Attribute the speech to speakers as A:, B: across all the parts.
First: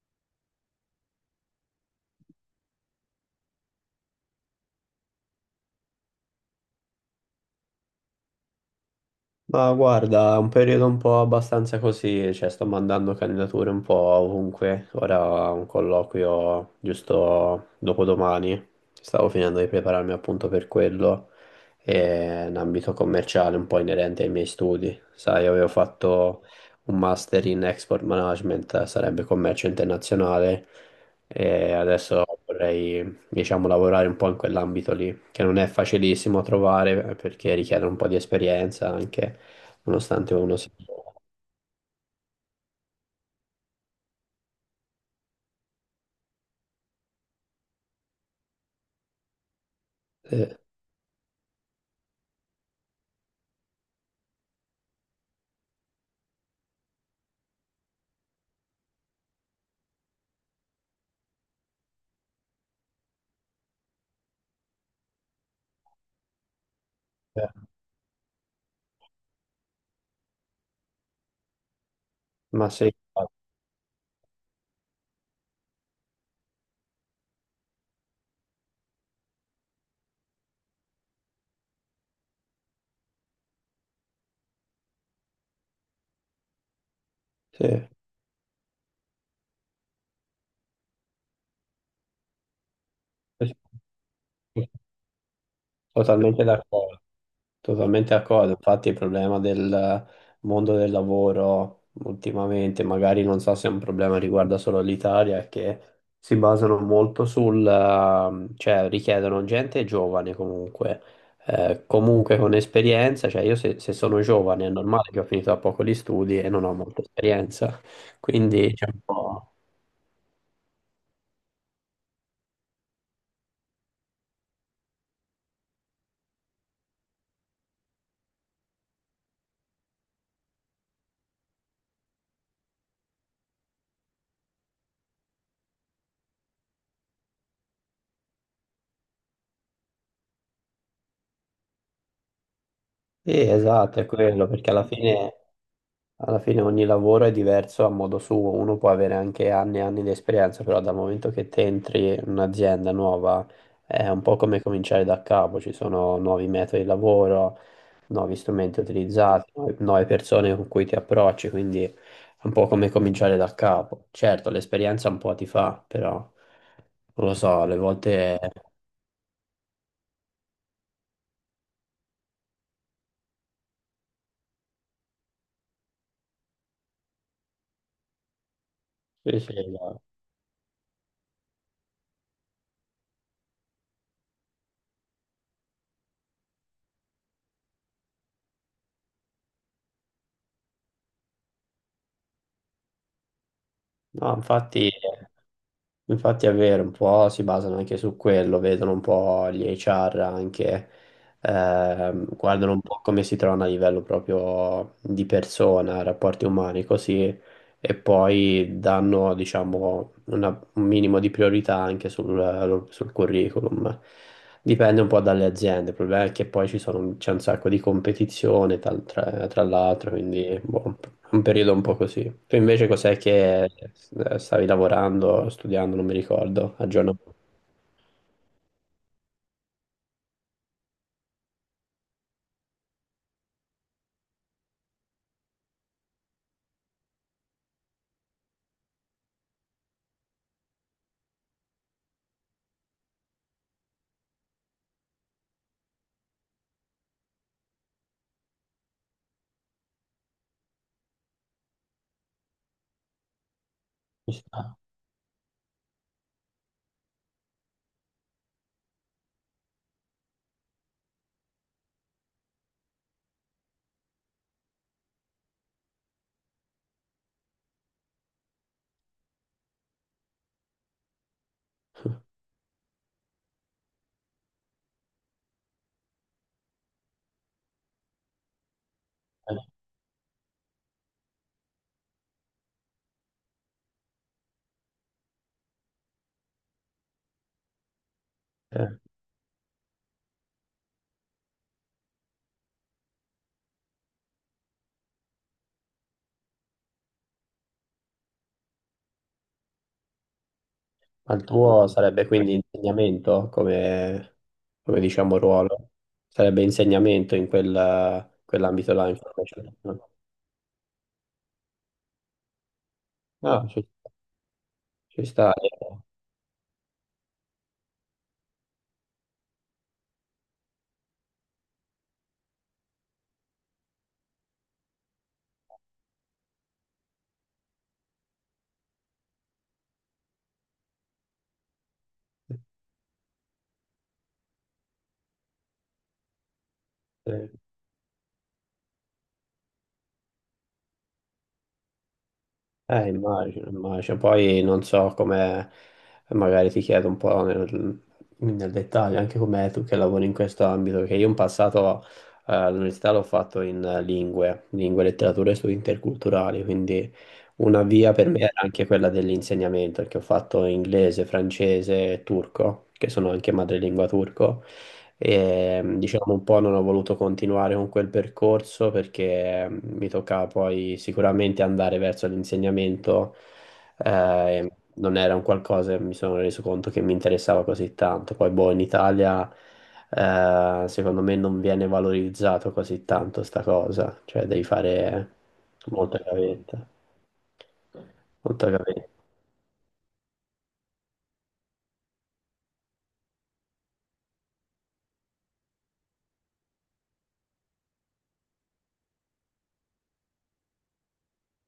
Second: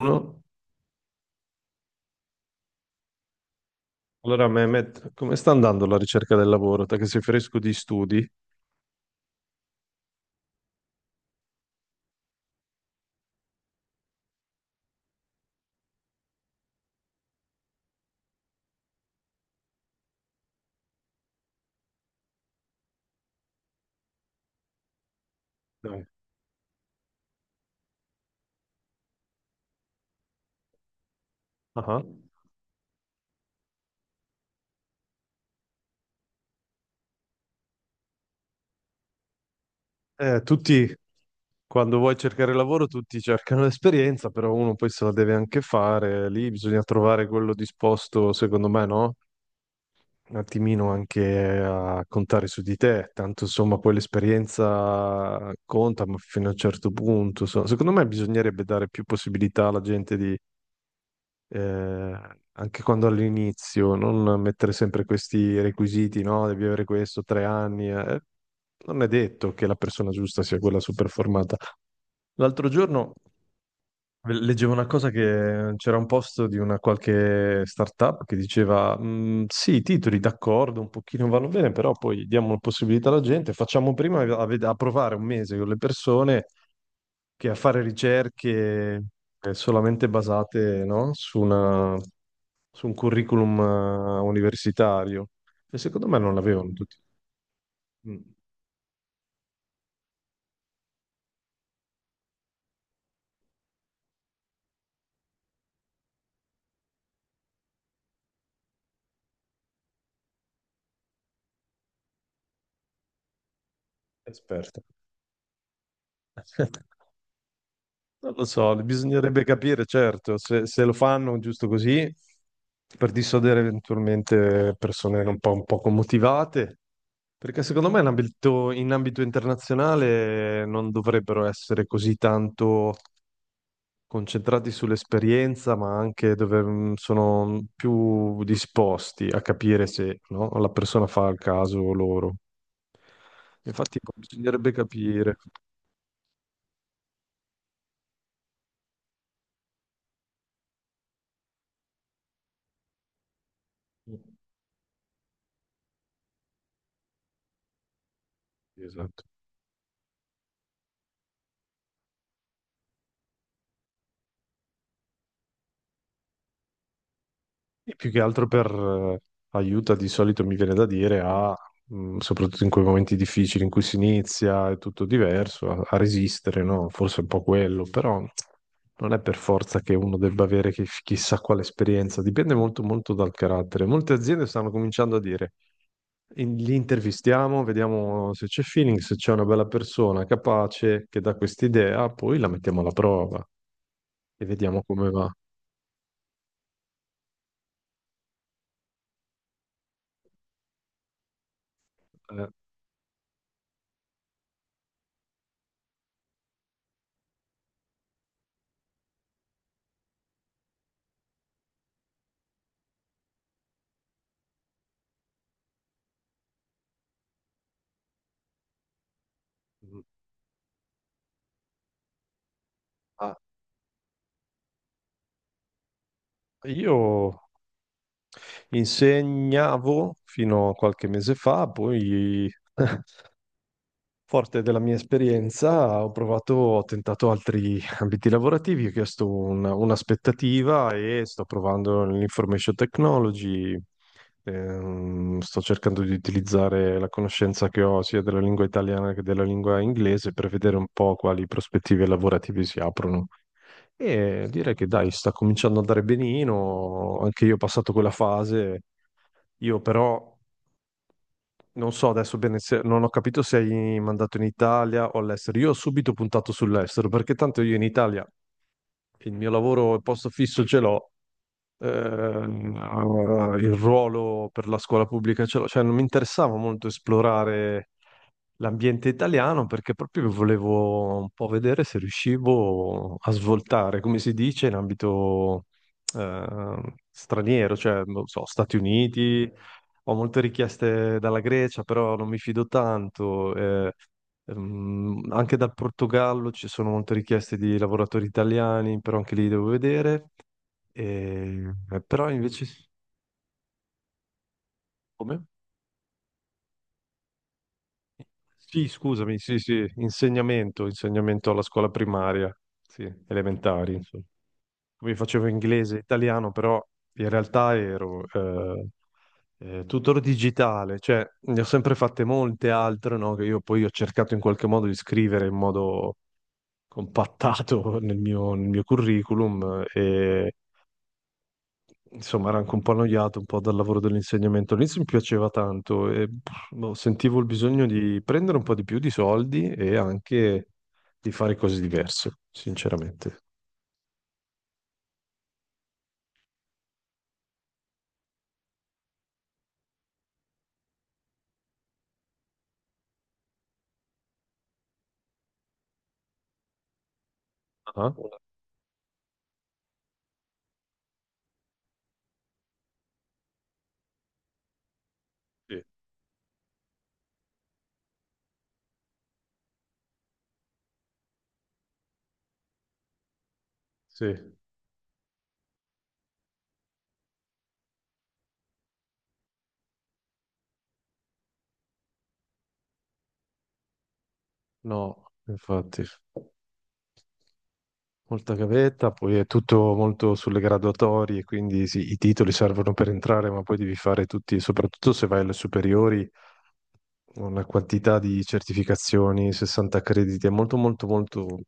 A: Uno. Allora, Mehmet, come sta andando la ricerca del lavoro? Te che sei fresco di studi?
B: Ma guarda, è un periodo un po' abbastanza così, cioè sto mandando candidature un po' ovunque. Ora ho un colloquio giusto dopodomani, stavo finendo di prepararmi appunto per quello, e un ambito commerciale un po' inerente ai miei studi. Sai, avevo
A: Dai.
B: fatto un master in export management, sarebbe commercio internazionale, e
A: Ah.
B: adesso vorrei, diciamo, lavorare un po' in quell'ambito lì, che non è facilissimo trovare, perché richiede un po' di esperienza anche nonostante uno sia...
A: Tutti, quando vuoi cercare lavoro, tutti cercano l'esperienza, però uno poi se la deve anche fare. Lì bisogna trovare quello disposto, secondo me, no? Un
B: eh,
A: attimino anche a contare su di te. Tanto, insomma, poi l'esperienza conta, ma fino a un certo punto. Secondo me bisognerebbe dare più possibilità alla gente eh, anche quando all'inizio, non mettere sempre questi requisiti, no? Devi avere questo, tre
B: Eh,
A: anni. Non è detto che la persona giusta sia quella super formata. L'altro
B: ma sì,
A: giorno leggevo una cosa che c'era un post di una qualche startup che diceva: "Mm, sì, i titoli d'accordo, un pochino vanno bene, però poi diamo la possibilità alla gente, facciamo prima a provare un mese con le persone che a
B: sì,
A: fare ricerche solamente basate, no? Su una su un
B: sì,
A: curriculum universitario e secondo me non
B: totalmente
A: l'avevano tutti
B: d'accordo, totalmente
A: mm,
B: d'accordo. Infatti il problema del mondo del lavoro ultimamente, magari non so se è un problema che riguarda solo l'Italia, è che si basano molto sul, cioè richiedono gente giovane comunque, comunque con esperienza, cioè io se sono giovane è
A: esperto.
B: normale che ho finito da poco gli studi e non ho molta esperienza,
A: Non lo
B: quindi
A: so,
B: c'è un
A: bisognerebbe
B: po'...
A: capire, certo, se lo fanno giusto così per dissodere eventualmente persone un poco motivate, perché secondo me in ambito internazionale non dovrebbero essere così tanto concentrati sull'esperienza, ma anche dove sono più disposti a capire se no, la persona fa il caso loro.
B: Sì, esatto,
A: Infatti,
B: è quello, perché
A: bisognerebbe
B: alla fine,
A: capire.
B: alla fine ogni lavoro è diverso a modo suo, uno può avere anche anni e anni di esperienza, però dal momento che te entri in un'azienda nuova è un po' come cominciare da capo, ci sono nuovi metodi di lavoro, nuovi strumenti
A: Esatto.
B: utilizzati, nuove persone con cui ti approcci, quindi è un po' come cominciare da capo. Certo, l'esperienza un po' ti fa, però non lo so, alle
A: E più che
B: volte...
A: altro per aiuta di solito mi viene da dire soprattutto in quei momenti difficili in cui si inizia, è tutto diverso, a resistere, no? Forse è un po' quello, però non è per
B: Sì, sì,
A: forza che
B: no.
A: uno debba avere chissà quale esperienza, dipende molto dal carattere. Molte aziende stanno cominciando a dire, li intervistiamo, vediamo se c'è feeling, se c'è una bella persona capace che dà quest'idea, poi la mettiamo alla prova
B: No,
A: e vediamo
B: infatti...
A: come va.
B: Infatti è vero, un po' si basano anche su quello, vedono un po' gli HR anche,
A: Eh,
B: guardano un po' come si trovano a livello proprio di persona, rapporti umani, così, e poi danno, diciamo, un minimo di priorità anche sul, sul curriculum. Dipende un po' dalle aziende, il problema è che poi ci sono, c'è un sacco di competizione tra
A: mhmm,
B: l'altro, quindi boh, un periodo un po' così. Tu invece cos'è
A: ah,
B: che stavi lavorando, studiando, non mi ricordo,
A: io...
B: aggiorno.
A: Insegnavo fino a qualche mese fa, poi, forte della mia esperienza, ho provato, ho tentato altri ambiti lavorativi, ho chiesto un'aspettativa e sto provando l'information technology. Sto cercando di utilizzare la conoscenza che ho sia della lingua italiana che della lingua inglese per vedere un po' quali prospettive lavorative si aprono.
B: Ci
A: E direi
B: sta.
A: che dai, sta cominciando ad andare benino, anche io ho passato quella fase io però non so adesso bene se non ho capito se hai mandato in Italia o all'estero. Io ho subito puntato sull'estero perché tanto io in Italia il mio lavoro, il posto fisso ce l'ho, il ruolo per la scuola pubblica ce l'ho, cioè non mi interessava molto esplorare l'ambiente italiano perché proprio volevo un po' vedere se riuscivo a svoltare, come si dice, in ambito straniero, cioè, non so, Stati
B: Eh,
A: Uniti, ho molte richieste dalla Grecia, però non mi fido tanto. Anche dal Portogallo ci sono molte richieste di lavoratori italiani, però anche lì devo vedere.
B: Ma il tuo sarebbe
A: Però
B: quindi
A: invece...
B: insegnamento come, come diciamo
A: Come?
B: ruolo? Sarebbe insegnamento in quella-
A: Sì,
B: quell'ambito là,
A: scusami, sì,
B: information,
A: sì,
B: no?
A: insegnamento, insegnamento alla scuola primaria, sì,
B: Ah,
A: elementari, insomma. Come
B: ci
A: facevo
B: sta.
A: inglese e italiano, però in realtà ero tutor digitale, cioè ne ho sempre fatte molte altre, no? Che io poi ho cercato in qualche modo di scrivere in modo compattato nel mio curriculum. Insomma,
B: eh.
A: ero anche un po' annoiato un po' dal lavoro dell'insegnamento. All'inizio mi piaceva tanto e pff, boh, sentivo il
B: Eh,
A: bisogno di prendere un po' di più di soldi e anche di fare cose diverse, sinceramente.
B: Immagino, immagino. Poi non so come, magari ti chiedo un po' nel, nel dettaglio, anche come tu che lavori in questo ambito, che io in passato all'università l'ho fatto in lingue, letterature e studi interculturali, quindi una via
A: Ah,
B: per me era anche quella dell'insegnamento, perché ho fatto inglese, francese e turco, che sono anche madrelingua turco, e
A: sì,
B: diciamo un po' non ho voluto continuare con quel percorso perché mi toccava poi sicuramente andare verso l'insegnamento,
A: sì.
B: e non era un qualcosa che mi sono reso conto che mi interessava così tanto. Poi, boh, in Italia, secondo me non viene valorizzato così tanto sta cosa, cioè devi fare
A: No, infatti,
B: molta gavetta,
A: molta
B: molta gavetta.
A: gavetta, poi è tutto molto sulle graduatorie, quindi sì, i titoli servono per entrare, ma poi devi fare tutti, soprattutto se vai alle superiori, una quantità di certificazioni, 60 crediti, è molto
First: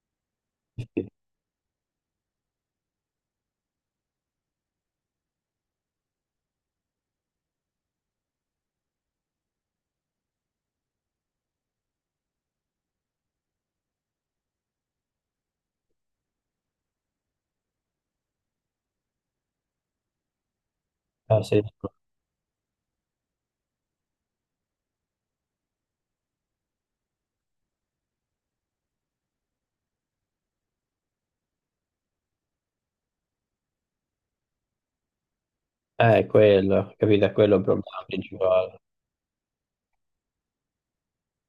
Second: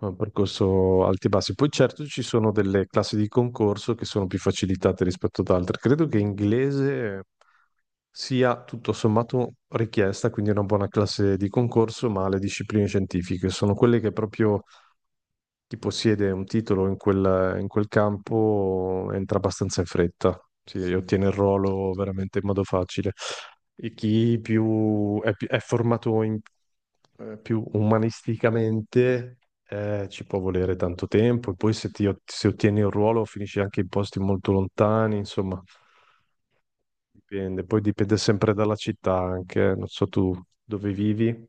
A: un percorso alti e bassi. Poi certo ci sono delle classi di concorso che sono più facilitate rispetto ad altre. Credo che inglese sia tutto sommato richiesta, quindi una buona classe di concorso, ma le discipline scientifiche sono quelle che proprio chi possiede un titolo in quel campo entra abbastanza in fretta, si sì, ottiene il
B: Ah, sì.
A: ruolo veramente in modo facile. E chi più è, pi- è formato più umanisticamente ci può volere tanto tempo, e poi se, ti ot- se ottieni un ruolo finisci anche in posti molto lontani, insomma,
B: Quello, capito, è quello il
A: dipende. Poi
B: problema
A: dipende sempre dalla
B: principale.
A: città anche, eh. Non so tu dove vivi,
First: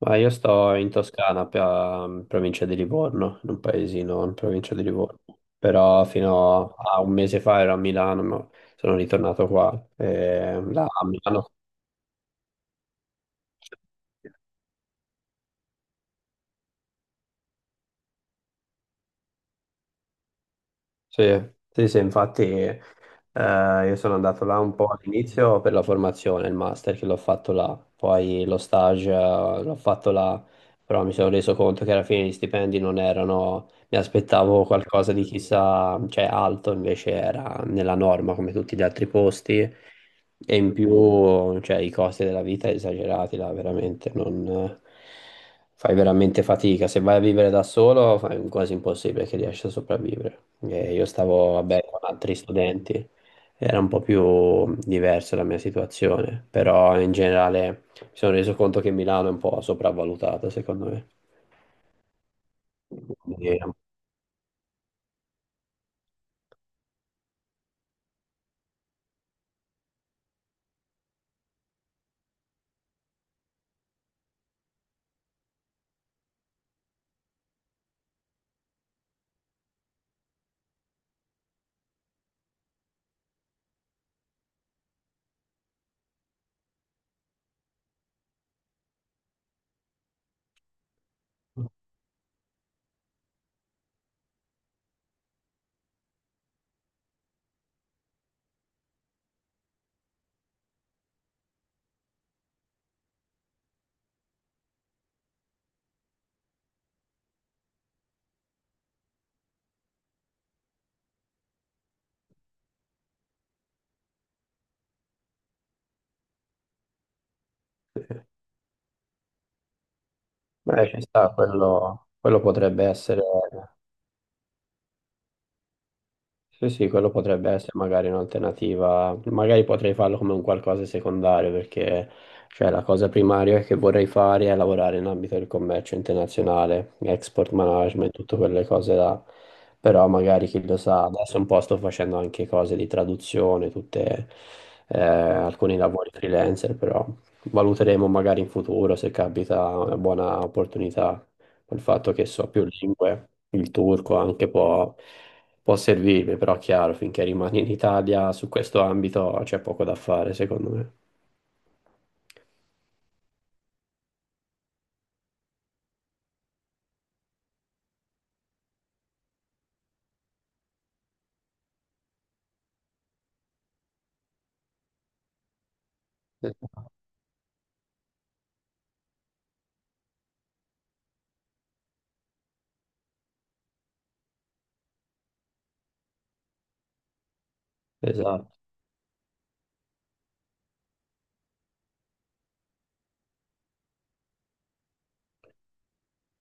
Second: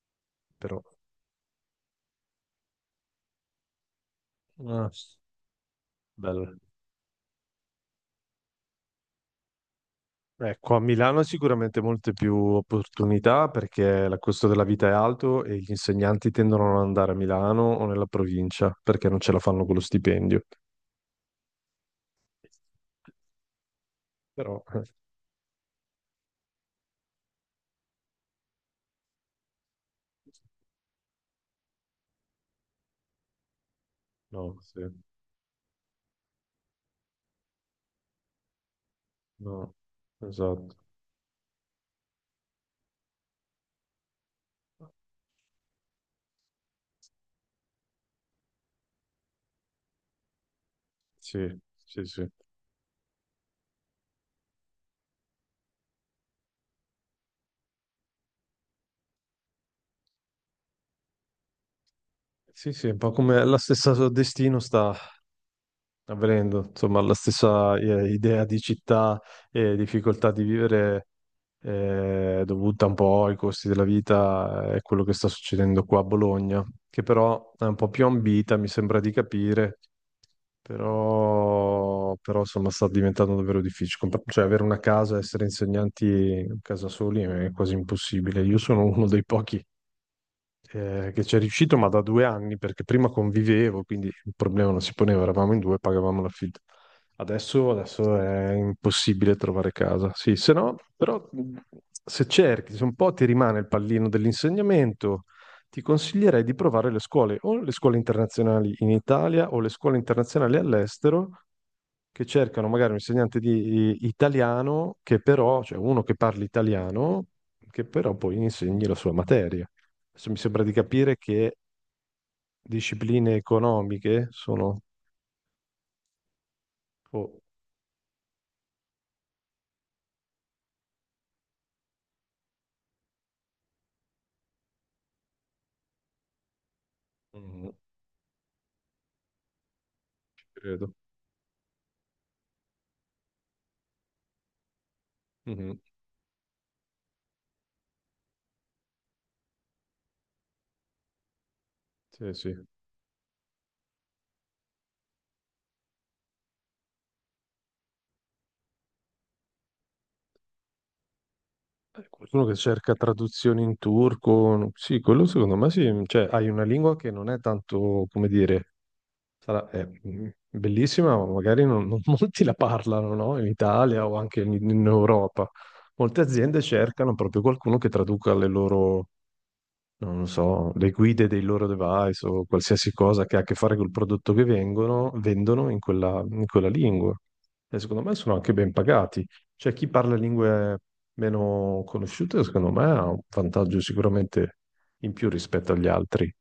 B: Ma io sto
A: però...
B: in Toscana, in provincia di Livorno, in un paesino in provincia di
A: Ah,
B: Livorno. Però
A: bello.
B: fino a un mese fa ero a Milano, ma sono ritornato qua. E
A: Ecco, a
B: là a
A: Milano
B: Milano
A: sicuramente molte più opportunità perché il costo della vita è alto e gli insegnanti tendono a non andare a Milano o nella provincia perché non ce la fanno con lo stipendio.
B: sì, sì, sì, infatti io sono andato
A: Però,
B: là un po' all'inizio per la formazione, il master che l'ho fatto là, poi lo stage l'ho fatto là, però mi sono reso conto che alla fine gli stipendi non erano, mi
A: no,
B: aspettavo
A: sì,
B: qualcosa di chissà, cioè alto, invece era nella norma come tutti gli altri posti
A: no,
B: e in
A: esatto.
B: più, cioè, i costi della vita esagerati là, veramente, non... Fai veramente fatica, se vai a vivere da solo fai quasi impossibile che riesci a sopravvivere. Io stavo,
A: Sì,
B: vabbè, con
A: sì, sì.
B: altri studenti, era un po' più diversa la mia situazione, però in generale mi sono reso conto che Milano è un po' sopravvalutata, secondo me.
A: Sì, sì, un po' come la
B: Quindi,
A: stessa so, destino sta avvenendo, insomma, la stessa idea di città e difficoltà di vivere dovuta un po' ai costi della vita e quello che sta succedendo qua a Bologna, che però è un po' più ambita, mi sembra di capire, insomma sta diventando davvero difficile. Cioè avere una casa, essere insegnanti a casa soli è quasi impossibile. Io sono uno dei pochi che ci è riuscito, ma da due anni, perché prima convivevo, quindi il problema non si poneva, eravamo in due, pagavamo l'affitto. Adesso è impossibile trovare casa. Sì, se no, però se cerchi, se un po' ti rimane il pallino dell'insegnamento, ti consiglierei di provare le scuole, o le scuole internazionali in Italia o le scuole internazionali all'estero che cercano magari un insegnante di italiano che però, cioè uno che parli italiano, che però poi insegni la sua materia. Adesso mi sembra di
B: ci
A: capire
B: sta,
A: che
B: quello potrebbe essere
A: discipline economiche sono...
B: sì, sì, quello
A: Oh,
B: potrebbe essere magari un'alternativa, magari potrei farlo come un qualcosa secondario perché cioè, la cosa primaria che vorrei fare è lavorare in ambito del commercio internazionale, export
A: mm,
B: management, tutte quelle cose là, però
A: ci
B: magari chi lo
A: credo.
B: sa, adesso un po' sto facendo anche cose di traduzione, tutte, alcuni
A: Mhm.
B: lavori freelancer, però valuteremo magari in futuro se capita una buona opportunità. Il fatto che
A: Sì, sì.
B: so più lingue, il turco anche può servirmi, però chiaro, finché rimani in Italia su questo ambito c'è poco da fare, secondo me.
A: Qualcuno che cerca traduzioni in turco, no- sì, quello secondo me sì, cioè hai una lingua che non è tanto, come dire, sarà, è mm, bellissima, ma magari non molti la parlano, no? In Italia o anche in Europa. Molte aziende cercano proprio qualcuno che traduca le loro non lo so, le guide dei loro device o qualsiasi cosa che ha a che fare col prodotto che vengono, vendono in quella lingua. E secondo me sono anche
B: Esatto,
A: ben pagati. Cioè, chi parla lingue meno conosciute, secondo me, ha un vantaggio sicuramente in più rispetto agli altri.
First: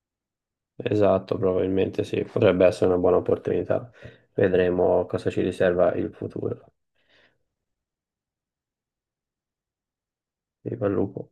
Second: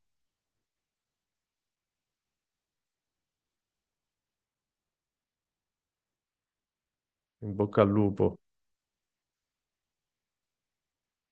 B: esatto, probabilmente sì, potrebbe essere una buona opportunità. Vedremo cosa ci riserva il futuro.
A: In bocca al lupo.
B: Viva il lupo.